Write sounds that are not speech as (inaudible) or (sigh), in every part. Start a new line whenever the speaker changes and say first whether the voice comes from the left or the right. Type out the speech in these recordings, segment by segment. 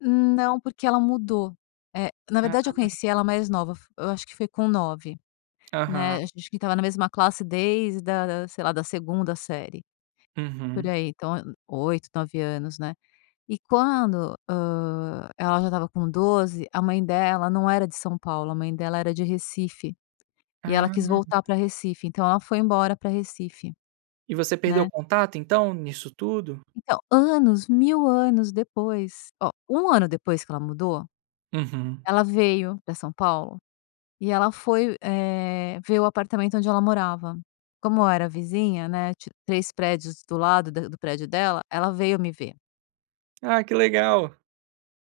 left: Não. Porque, ela mudou. É na verdade, eu
right: Ah.
left: conheci ela mais nova. F eu acho que foi com 9, né. A
right: Aham.
left: ge a gente estava na mesma classe desde da da, sei lá, da 2ª série, por
right: Uhum.
left: aí. Então, eh, 8, 9 anos, né. E quando, hã, ela já estava com 12 a mãe dela não era de São Paulo, a mãe dela era de Recife, e ela quis
right: Ah.
left: voltar pra Recife. Então ela foi embora para Recife,
right: E você perdeu
left: né.
right: contato, então, nisso tudo?
left: Então, anos, 1000 anos depois. Ó, 1 ano depois que ela mudou,
right: Uhum.
left: ela veio pra São Paulo e ela foi, eh, ver o apartamento onde ela morava. Como eu era vizinha, né, ti 3 prédios do lado da do prédio dela, ela veio me ver.
right: Ah, que legal.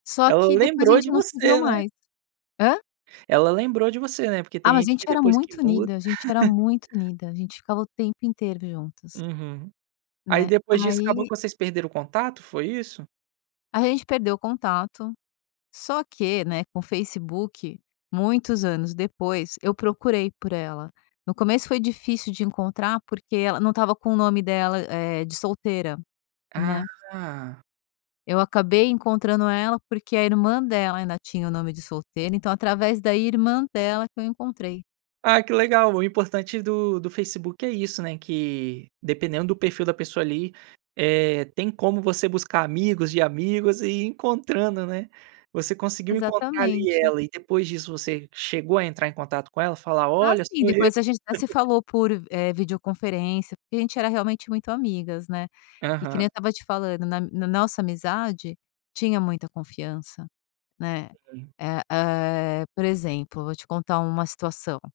left: Só
right: Ela
left: que depois a
right: lembrou
left: gente
right: de
left: não se viu
right: você, né?
left: mais. Hã?
right: Ela lembrou de você, né? Porque
left: Ah,
right: tem
left: mas a
right: gente
left: gente
right: que
left: era
right: depois que
left: muito
right: muda
left: unida. A gente era muito
right: (chuckles)
left: unida. A gente ficava o tempo inteiro juntas.
right: Uhum. Aí
left: Né.
right: depois disso acabou
left: Aí
right: que vocês perderam o contato? Foi isso?
left: Aí, a gente perdeu o contato. Só que, né, com Facebook, muitos anos depois, eu procurei por ela. No começo foi difícil de encontrar, porque ela não estava com o nome dela, eh, de solteira, né.
right: Ah.
left: Eu acabei encontrando ela, porque a irmã dela ainda tinha o nome de solteira. Então, através da irmã dela que eu encontrei.
right: Ah, que legal. O importante do do Facebook é isso, né. Que dependendo do perfil da pessoa, ali, eh, tem como você buscar amigos de amigos e ir encontrando, né. Você conseguiu encontrar, ali,
left: Exatamente.
right: ela. E depois disso você chegou a entrar em contato com ela, falar:
left: Ah,
right: "Olha,
left: sim.
right: sou eu"?
left: Depois a gente até se
right: (chuckles)
left: falou por, eh, videoconferência. Porque a gente era realmente muito amigas, né. E que nem eu
right: Aham.
left: estava te falando, na na nossa amizade tinha muita confiança, né.
right: Uhum.
left: É, eh, por exemplo, vou te contar uma situação.